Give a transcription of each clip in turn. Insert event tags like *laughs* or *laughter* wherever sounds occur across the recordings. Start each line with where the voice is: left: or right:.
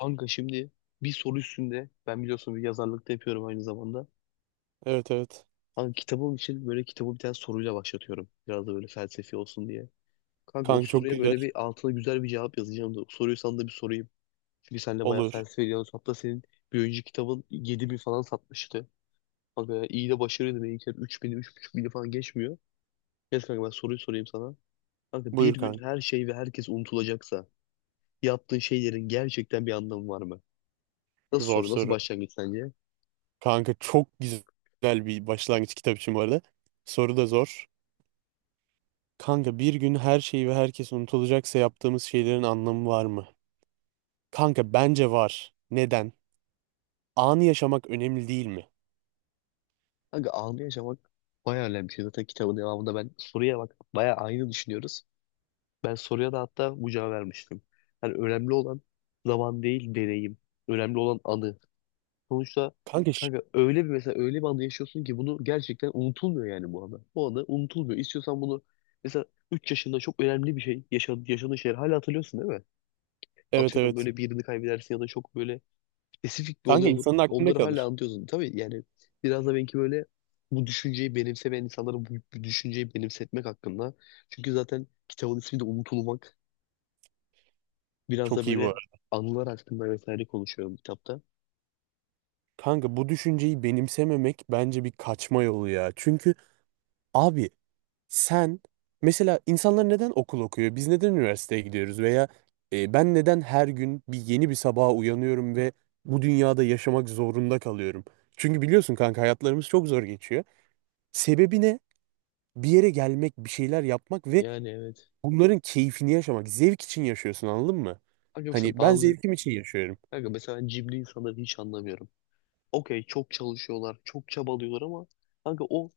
left: Kanka şimdi bir soru üstünde ben biliyorsun bir yazarlık da yapıyorum aynı zamanda.
right: Evet evet.
left: Kanka kitabım için böyle kitabı bir tane soruyla başlatıyorum. Biraz da böyle felsefi olsun diye. Kanka o
right: Kanka çok
left: soruya
right: güzel.
left: böyle bir altına güzel bir cevap yazacağım da soruyu sana da bir sorayım. Çünkü sen de bayağı
right: Olur.
left: felsefe ediyorsun. Hatta senin bir önceki kitabın 7.000 falan satmıştı. Kanka ya iyi de başarıydı. Benimkiler 3000'i 3500'i falan geçmiyor. Neyse kanka ben soruyu sorayım sana. Kanka bir
right: Buyur
left: gün
right: kanka.
left: her şey ve herkes unutulacaksa yaptığın şeylerin gerçekten bir anlamı var mı? Nasıl
right: Zor
left: soru? Nasıl
right: soru.
left: başlangıç sence?
right: Kanka çok güzel bir başlangıç kitap için bu arada. Soru da zor. Kanka bir gün her şey ve herkes unutulacaksa yaptığımız şeylerin anlamı var mı? Kanka bence var. Neden? Anı yaşamak önemli değil mi?
left: Kanka anı yaşamak bayağı önemli bir şey. Zaten kitabın devamında ben soruya bak bayağı aynı düşünüyoruz. Ben soruya da hatta bu cevabı vermiştim. Yani önemli olan zaman değil deneyim. Önemli olan anı. Sonuçta
right: Kanka
left: kanka öyle bir mesela öyle bir anda yaşıyorsun ki bunu gerçekten unutulmuyor yani bu anı. Bu anı unutulmuyor. İstiyorsan bunu mesela 3 yaşında çok önemli bir şey yaşadığın şeyleri hala hatırlıyorsun değil mi?
right: evet
left: Atıyorum
right: evet.
left: böyle birini kaybedersin ya da çok böyle spesifik bir olay
right: Kanka
left: olur.
right: insanın aklında
left: Onları hala
right: kalır.
left: anlatıyorsun. Tabii yani biraz da belki böyle bu düşünceyi benimsemeyen insanlara bu düşünceyi benimsetmek hakkında. Çünkü zaten kitabın ismi de unutulmak. Biraz da
right: Çok iyi bu
left: böyle
right: arada.
left: anılar hakkında vesaire konuşuyorum kitapta.
right: Kanka bu düşünceyi benimsememek bence bir kaçma yolu ya. Çünkü abi sen, mesela insanlar neden okul okuyor? Biz neden üniversiteye gidiyoruz? Veya ben neden her gün bir yeni bir sabaha uyanıyorum ve bu dünyada yaşamak zorunda kalıyorum? Çünkü biliyorsun kanka hayatlarımız çok zor geçiyor. Sebebi ne? Bir yere gelmek, bir şeyler yapmak ve
left: Yani evet.
right: bunların keyfini yaşamak. Zevk için yaşıyorsun anladın mı?
left: Kanka mesela
right: Hani ben
left: bazı
right: zevkim için yaşıyorum.
left: Kanka mesela cimri insanları hiç anlamıyorum. Okey çok çalışıyorlar, çok çabalıyorlar ama kanka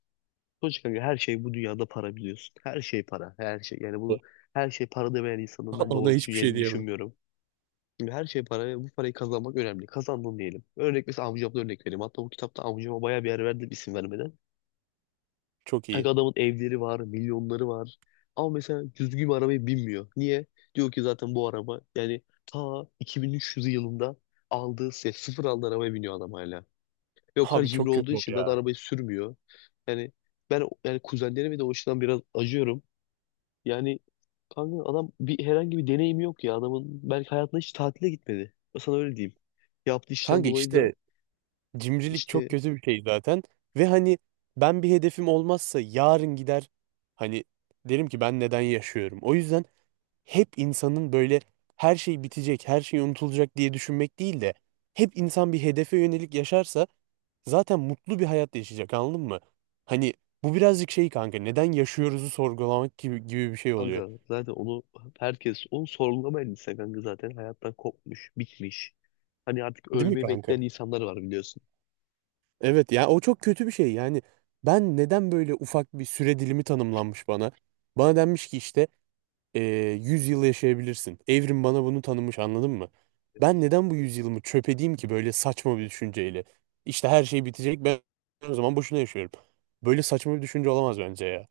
left: sonuçta kanka her şey bu dünyada para biliyorsun. Her şey para, her şey. Yani her şey para demeyen insanın
right: *laughs*
left: ben
right: Ona
left: doğru
right: hiçbir şey
left: düşüneceğini
right: diyemem.
left: düşünmüyorum. Şimdi her şey para ve bu parayı kazanmak önemli. Kazandın diyelim. Mesela amcamdan örnek vereyim. Hatta bu kitapta amcama bayağı bir yer verdim isim vermeden.
right: Çok
left: Kanka
right: iyi.
left: adamın evleri var, milyonları var. Ama mesela düzgün bir arabayı binmiyor. Niye? Diyor ki zaten bu araba yani ta 2300 yılında aldığı sıfır aldığı arabaya biniyor adam hala. Ve o kadar
right: Abi
left: cimri
right: çok kötü.
left: olduğu için zaten arabayı sürmüyor. Yani ben yani kuzenlerime de o açıdan biraz acıyorum. Yani kanka adam herhangi bir deneyim yok ya adamın. Belki hayatında hiç tatile gitmedi. Ben sana öyle diyeyim. Yaptığı işten
right: Kanka
left: dolayı da
right: işte cimrilik çok
left: işte
right: kötü bir şey zaten. Ve hani ben bir hedefim olmazsa yarın gider, hani derim ki ben neden yaşıyorum. O yüzden hep insanın böyle her şey bitecek, her şey unutulacak diye düşünmek değil de hep insan bir hedefe yönelik yaşarsa zaten mutlu bir hayat yaşayacak anladın mı? Hani bu birazcık şey kanka, neden yaşıyoruzu sorgulamak gibi, gibi bir şey oluyor.
left: kanka zaten herkes onu sorgulamayan insan kanka zaten hayattan kopmuş, bitmiş. Hani artık
right: Değil mi
left: ölmeyi
right: kanka?
left: bekleyen insanlar var biliyorsun.
right: Evet ya, o çok kötü bir şey yani. Ben neden böyle ufak bir süre dilimi tanımlanmış bana? Bana denmiş ki işte e, 100 yıl yaşayabilirsin. Evrim bana bunu tanımış, anladın mı? Ben
left: Evet.
right: neden bu 100 yılımı çöp edeyim ki böyle saçma bir düşünceyle? İşte her şey bitecek, ben o zaman boşuna yaşıyorum. Böyle saçma bir düşünce olamaz bence ya.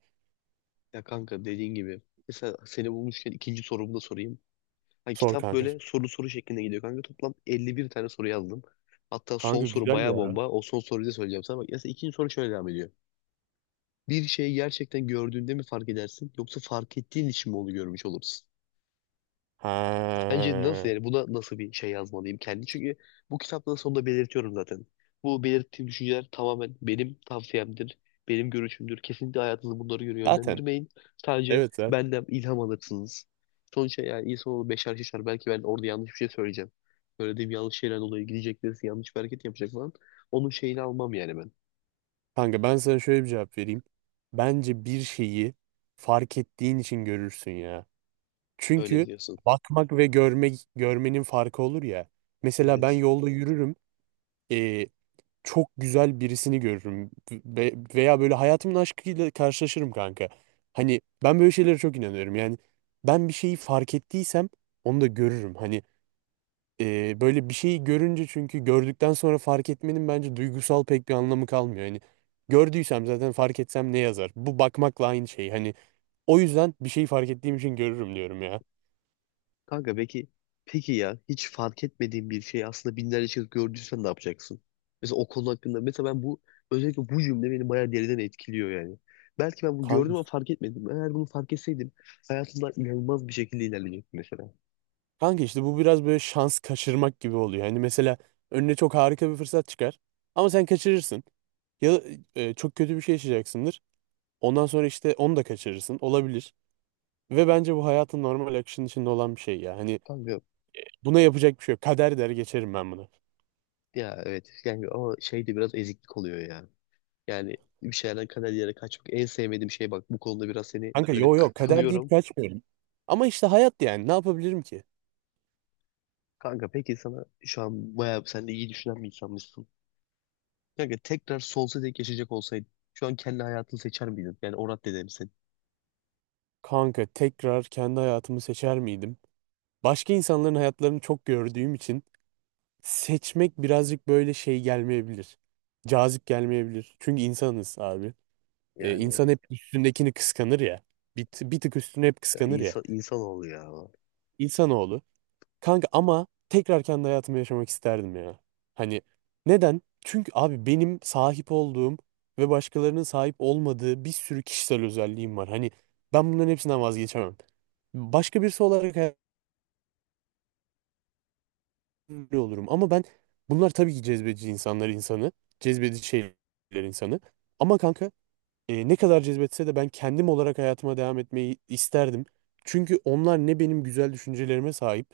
left: Ya kanka dediğin gibi mesela seni bulmuşken ikinci sorumu da sorayım. Hani
right: Sor
left: kitap
right: kanka.
left: böyle soru soru şeklinde gidiyor kanka. Toplam 51 tane soru yazdım. Hatta son
right: Kanka
left: soru
right: güzel
left: baya
right: ya.
left: bomba. O son soruyu da söyleyeceğim sana. Bak mesela ikinci soru şöyle devam ediyor. Bir şeyi gerçekten gördüğünde mi fark edersin yoksa fark ettiğin için mi onu görmüş olursun? Bence nasıl
right: Ha.
left: yani buna nasıl bir şey yazmalıyım kendi? Çünkü bu kitaptan sonunda belirtiyorum zaten. Bu belirttiğim düşünceler tamamen benim tavsiyemdir, benim görüşümdür. Kesinlikle hayatınızı bunlara göre
right: Zaten.
left: yönlendirmeyin. Sadece
right: Evet zaten.
left: benden ilham alırsınız. Sonuçta yani insanoğlu beşer şişer. Belki ben orada yanlış bir şey söyleyeceğim. Söylediğim yanlış şeyler dolayı gidecek birisi yanlış bir hareket yapacak falan. Onun şeyini almam yani ben.
right: Kanka ben sana şöyle bir cevap vereyim. Bence bir şeyi fark ettiğin için görürsün ya.
left: Öyle
right: Çünkü
left: biliyorsun.
right: bakmak ve görmenin farkı olur ya. Mesela ben
left: Evet.
right: yolda yürürüm. E, Çok güzel birisini görürüm veya böyle hayatımın aşkıyla karşılaşırım kanka. Hani ben böyle şeylere çok inanıyorum. Yani ben bir şeyi fark ettiysem onu da görürüm. Hani böyle bir şeyi görünce, çünkü gördükten sonra fark etmenin bence duygusal pek bir anlamı kalmıyor. Hani gördüysem zaten fark etsem ne yazar? Bu bakmakla aynı şey. Hani o yüzden bir şeyi fark ettiğim için görürüm diyorum ya.
left: Kanka peki ya hiç fark etmediğin bir şeyi aslında binlerce kez gördüysen ne yapacaksın? Mesela o konu hakkında mesela ben özellikle bu cümle beni bayağı deriden etkiliyor yani. Belki ben bunu gördüm ama fark etmedim. Eğer bunu fark etseydim hayatımda inanılmaz bir şekilde ilerleyecektim mesela.
right: Kanka işte bu biraz böyle şans kaçırmak gibi oluyor. Hani mesela önüne çok harika bir fırsat çıkar ama sen kaçırırsın. Ya da çok kötü bir şey yaşayacaksındır. Ondan sonra işte onu da kaçırırsın. Olabilir. Ve bence bu hayatın normal akışının içinde olan bir şey ya. Hani
left: Kanka
right: buna yapacak bir şey yok. Kader der geçerim ben bunu.
left: ya evet yani ama şey de biraz eziklik oluyor ya. Yani bir şeylerden kader yere kaçmak en sevmediğim şey bak bu konuda biraz seni
right: Kanka
left: böyle
right: yo yo, kader deyip
left: kınıyorum.
right: kaçmıyorum. Ama işte hayat, yani ne yapabilirim ki?
left: Kanka peki sana şu an bayağı sen de iyi düşünen bir insanmışsın. Kanka tekrar sol tek yaşayacak olsaydın şu an kendi hayatını seçer miydin? Yani o raddede misin?
right: Kanka tekrar kendi hayatımı seçer miydim? Başka insanların hayatlarını çok gördüğüm için seçmek birazcık böyle şey gelmeyebilir. Cazip gelmeyebilir. Çünkü insanız abi.
left: Yani
right: İnsan
left: evet
right: hep üstündekini kıskanır ya. Bir tık üstüne hep
left: ya,
right: kıskanır ya.
left: insanoğlu ya.
right: İnsanoğlu. Kanka ama tekrar kendi hayatımı yaşamak isterdim ya. Hani neden? Çünkü abi benim sahip olduğum ve başkalarının sahip olmadığı bir sürü kişisel özelliğim var. Hani ben bunların hepsinden vazgeçemem. Başka birisi olarak öyle olurum. Ama ben, bunlar tabii ki cezbedici insanı. Cezbedici şeyler insanı. Ama kanka ne kadar cezbetse de ben kendim olarak hayatıma devam etmeyi isterdim. Çünkü onlar ne benim güzel düşüncelerime sahip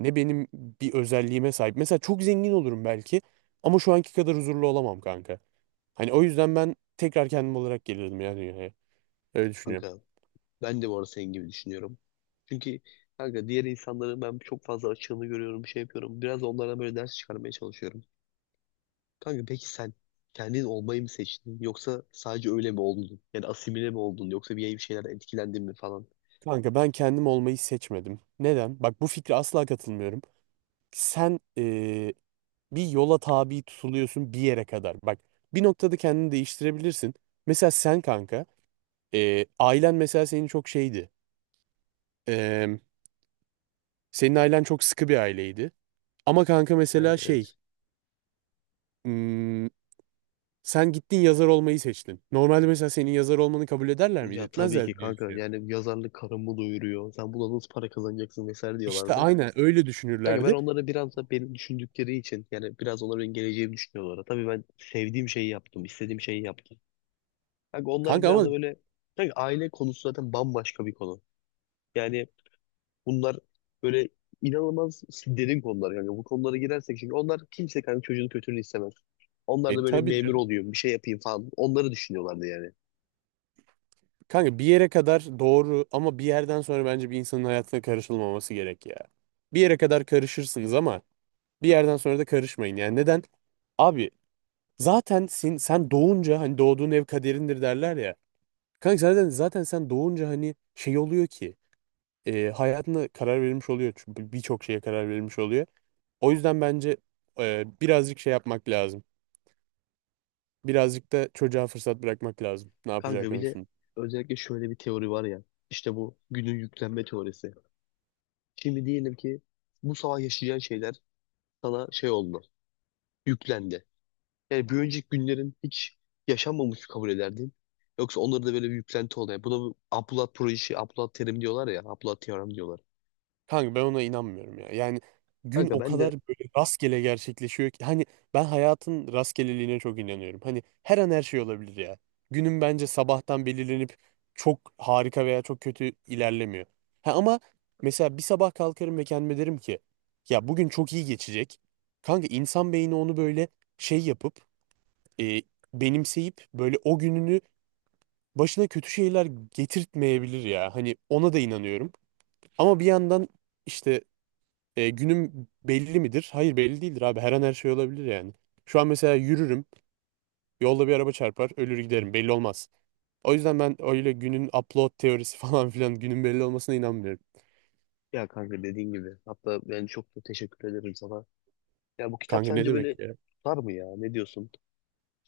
right: ne benim bir özelliğime sahip. Mesela çok zengin olurum belki ama şu anki kadar huzurlu olamam kanka. Hani o yüzden ben tekrar kendim olarak gelirdim yani dünyaya. Öyle düşünüyorum.
left: Kanka ben de bu arada senin gibi düşünüyorum. Çünkü kanka diğer insanların ben çok fazla açığını görüyorum, şey yapıyorum. Biraz da onlardan böyle ders çıkarmaya çalışıyorum. Kanka peki sen kendin olmayı mı seçtin? Yoksa sadece öyle mi oldun? Yani asimile mi oldun? Yoksa bir şeylerden etkilendin mi falan?
right: Kanka ben kendim olmayı seçmedim. Neden? Bak, bu fikre asla katılmıyorum. Sen bir yola tabi tutuluyorsun bir yere kadar. Bak, bir noktada kendini değiştirebilirsin. Mesela sen kanka, ailen mesela senin çok şeydi. E, Senin ailen çok sıkı bir aileydi. Ama kanka
left: Yani
right: mesela şey,
left: evet.
right: hmm, sen gittin yazar olmayı seçtin. Normalde mesela senin yazar olmanı kabul ederler miydi?
left: Ya tabii ki
right: Etmezler diye
left: kanka
right: düşünüyorum.
left: yani yazarlık karımı doyuruyor. Sen buna nasıl para kazanacaksın vesaire
right: İşte
left: diyorlardı.
right: aynen öyle
left: Kanka ben
right: düşünürlerdi.
left: onları biraz da beni düşündükleri için yani biraz onların benim geleceğimi düşünüyorlar. Tabii ben sevdiğim şeyi yaptım, istediğim şeyi yaptım. Kanka onlar
right: Kanka
left: biraz
right: ama
left: da böyle kanka aile konusu zaten bambaşka bir konu. Yani bunlar böyle inanılmaz derin konular kanka. Bu konulara girersek çünkü onlar kimse kanka çocuğun kötülüğünü istemez. Onlar da böyle
right: tabii
left: memur
right: canım.
left: oluyor, bir şey yapayım falan. Onları düşünüyorlardı yani.
right: Kanka bir yere kadar doğru ama bir yerden sonra bence bir insanın hayatına karışılmaması gerek ya. Bir yere kadar karışırsınız ama bir yerden sonra da karışmayın. Yani neden? Abi zaten sen doğunca hani doğduğun ev kaderindir derler ya. Kanka zaten sen doğunca, hani şey oluyor ki hayatına karar verilmiş oluyor. Çünkü birçok şeye karar verilmiş oluyor. O yüzden bence birazcık şey yapmak lazım. Birazcık da çocuğa fırsat bırakmak lazım, ne yapacağı
left: Kanka bir de
right: konusunda.
left: özellikle şöyle bir teori var ya. İşte bu günün yüklenme teorisi. Şimdi diyelim ki bu sabah yaşayacağın şeyler sana şey oldu, yüklendi. Yani bir önceki günlerin hiç yaşanmamış kabul ederdin? Yoksa onları da böyle bir yüklenti oluyor. Buna Abdullah projesi, Abdullah terim diyorlar ya, Abdullah teorem diyorlar.
right: Kanka ben ona inanmıyorum ya. Yani gün
left: Kanka
right: o
left: ben de
right: kadar *laughs* böyle rastgele gerçekleşiyor ki, hani ben hayatın rastgeleliğine çok inanıyorum. Hani her an her şey olabilir ya. Günün bence sabahtan belirlenip çok harika veya çok kötü ilerlemiyor. Ha ama mesela bir sabah kalkarım ve kendime derim ki ya, bugün çok iyi geçecek. Kanka insan beyni onu böyle şey yapıp, e, benimseyip böyle o gününü başına kötü şeyler getirtmeyebilir ya. Hani ona da inanıyorum. Ama bir yandan işte, günüm belli midir? Hayır, belli değildir abi. Her an her şey olabilir yani. Şu an mesela yürürüm. Yolda bir araba çarpar. Ölür giderim. Belli olmaz. O yüzden ben öyle günün upload teorisi *laughs* falan filan, günün belli olmasına inanmıyorum.
left: ya kanka dediğin gibi. Hatta ben çok da teşekkür ederim sana. Ya bu kitap
right: Kanka ne
left: sence
right: demek
left: böyle
right: ya?
left: tutar mı ya? Ne diyorsun?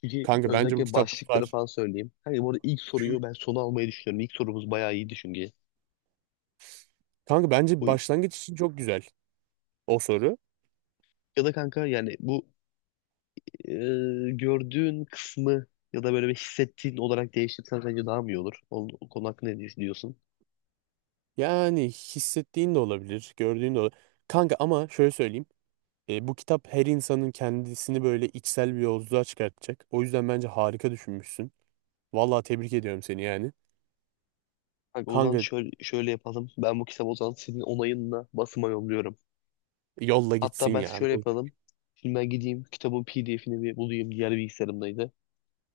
left: Çünkü
right: Kanka bence bu
left: özellikle
right: kitap
left: başlıkları
right: tutar.
left: falan söyleyeyim. Kanka bu arada ilk soruyu ben sona almayı düşünüyorum. İlk sorumuz bayağı iyiydi çünkü.
right: Kanka bence
left: Bu,
right: başlangıç için çok güzel o soru.
left: ya da kanka yani e, gördüğün kısmı ya da böyle bir hissettiğin olarak değiştirsen sence daha mı iyi olur? O konu hakkında ne düşünüyorsun?
right: Yani hissettiğin de olabilir. Gördüğün de olabilir. Kanka ama şöyle söyleyeyim. Bu kitap her insanın kendisini böyle içsel bir yolculuğa çıkartacak. O yüzden bence harika düşünmüşsün. Vallahi tebrik ediyorum seni yani.
left: Kanka o zaman
right: Kanka,
left: şöyle yapalım. Ben bu kitabı o zaman senin onayınla basıma yolluyorum.
right: yolla
left: Hatta
right: gitsin
left: ben
right: yani.
left: şöyle
right: Olur.
left: yapalım. Şimdi ben gideyim kitabın PDF'ini bir bulayım. Diğer bilgisayarımdaydı.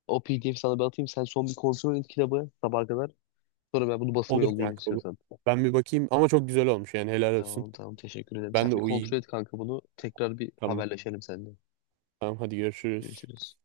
left: O PDF sana bir atayım. Sen son bir kontrol et kitabı sabaha kadar. Sonra ben bunu basıma
right: Olur
left: yollayayım
right: kanka, olur.
left: istiyorsan.
right: Ben bir bakayım ama çok güzel olmuş, yani helal olsun.
left: Tamam, tamam, teşekkür ederim. Sen
right: Ben de
left: bir
right: uyuyayım.
left: kontrol et kanka bunu. Tekrar bir
right: Tamam.
left: haberleşelim seninle.
right: Tamam hadi, görüşürüz.
left: Görüşürüz.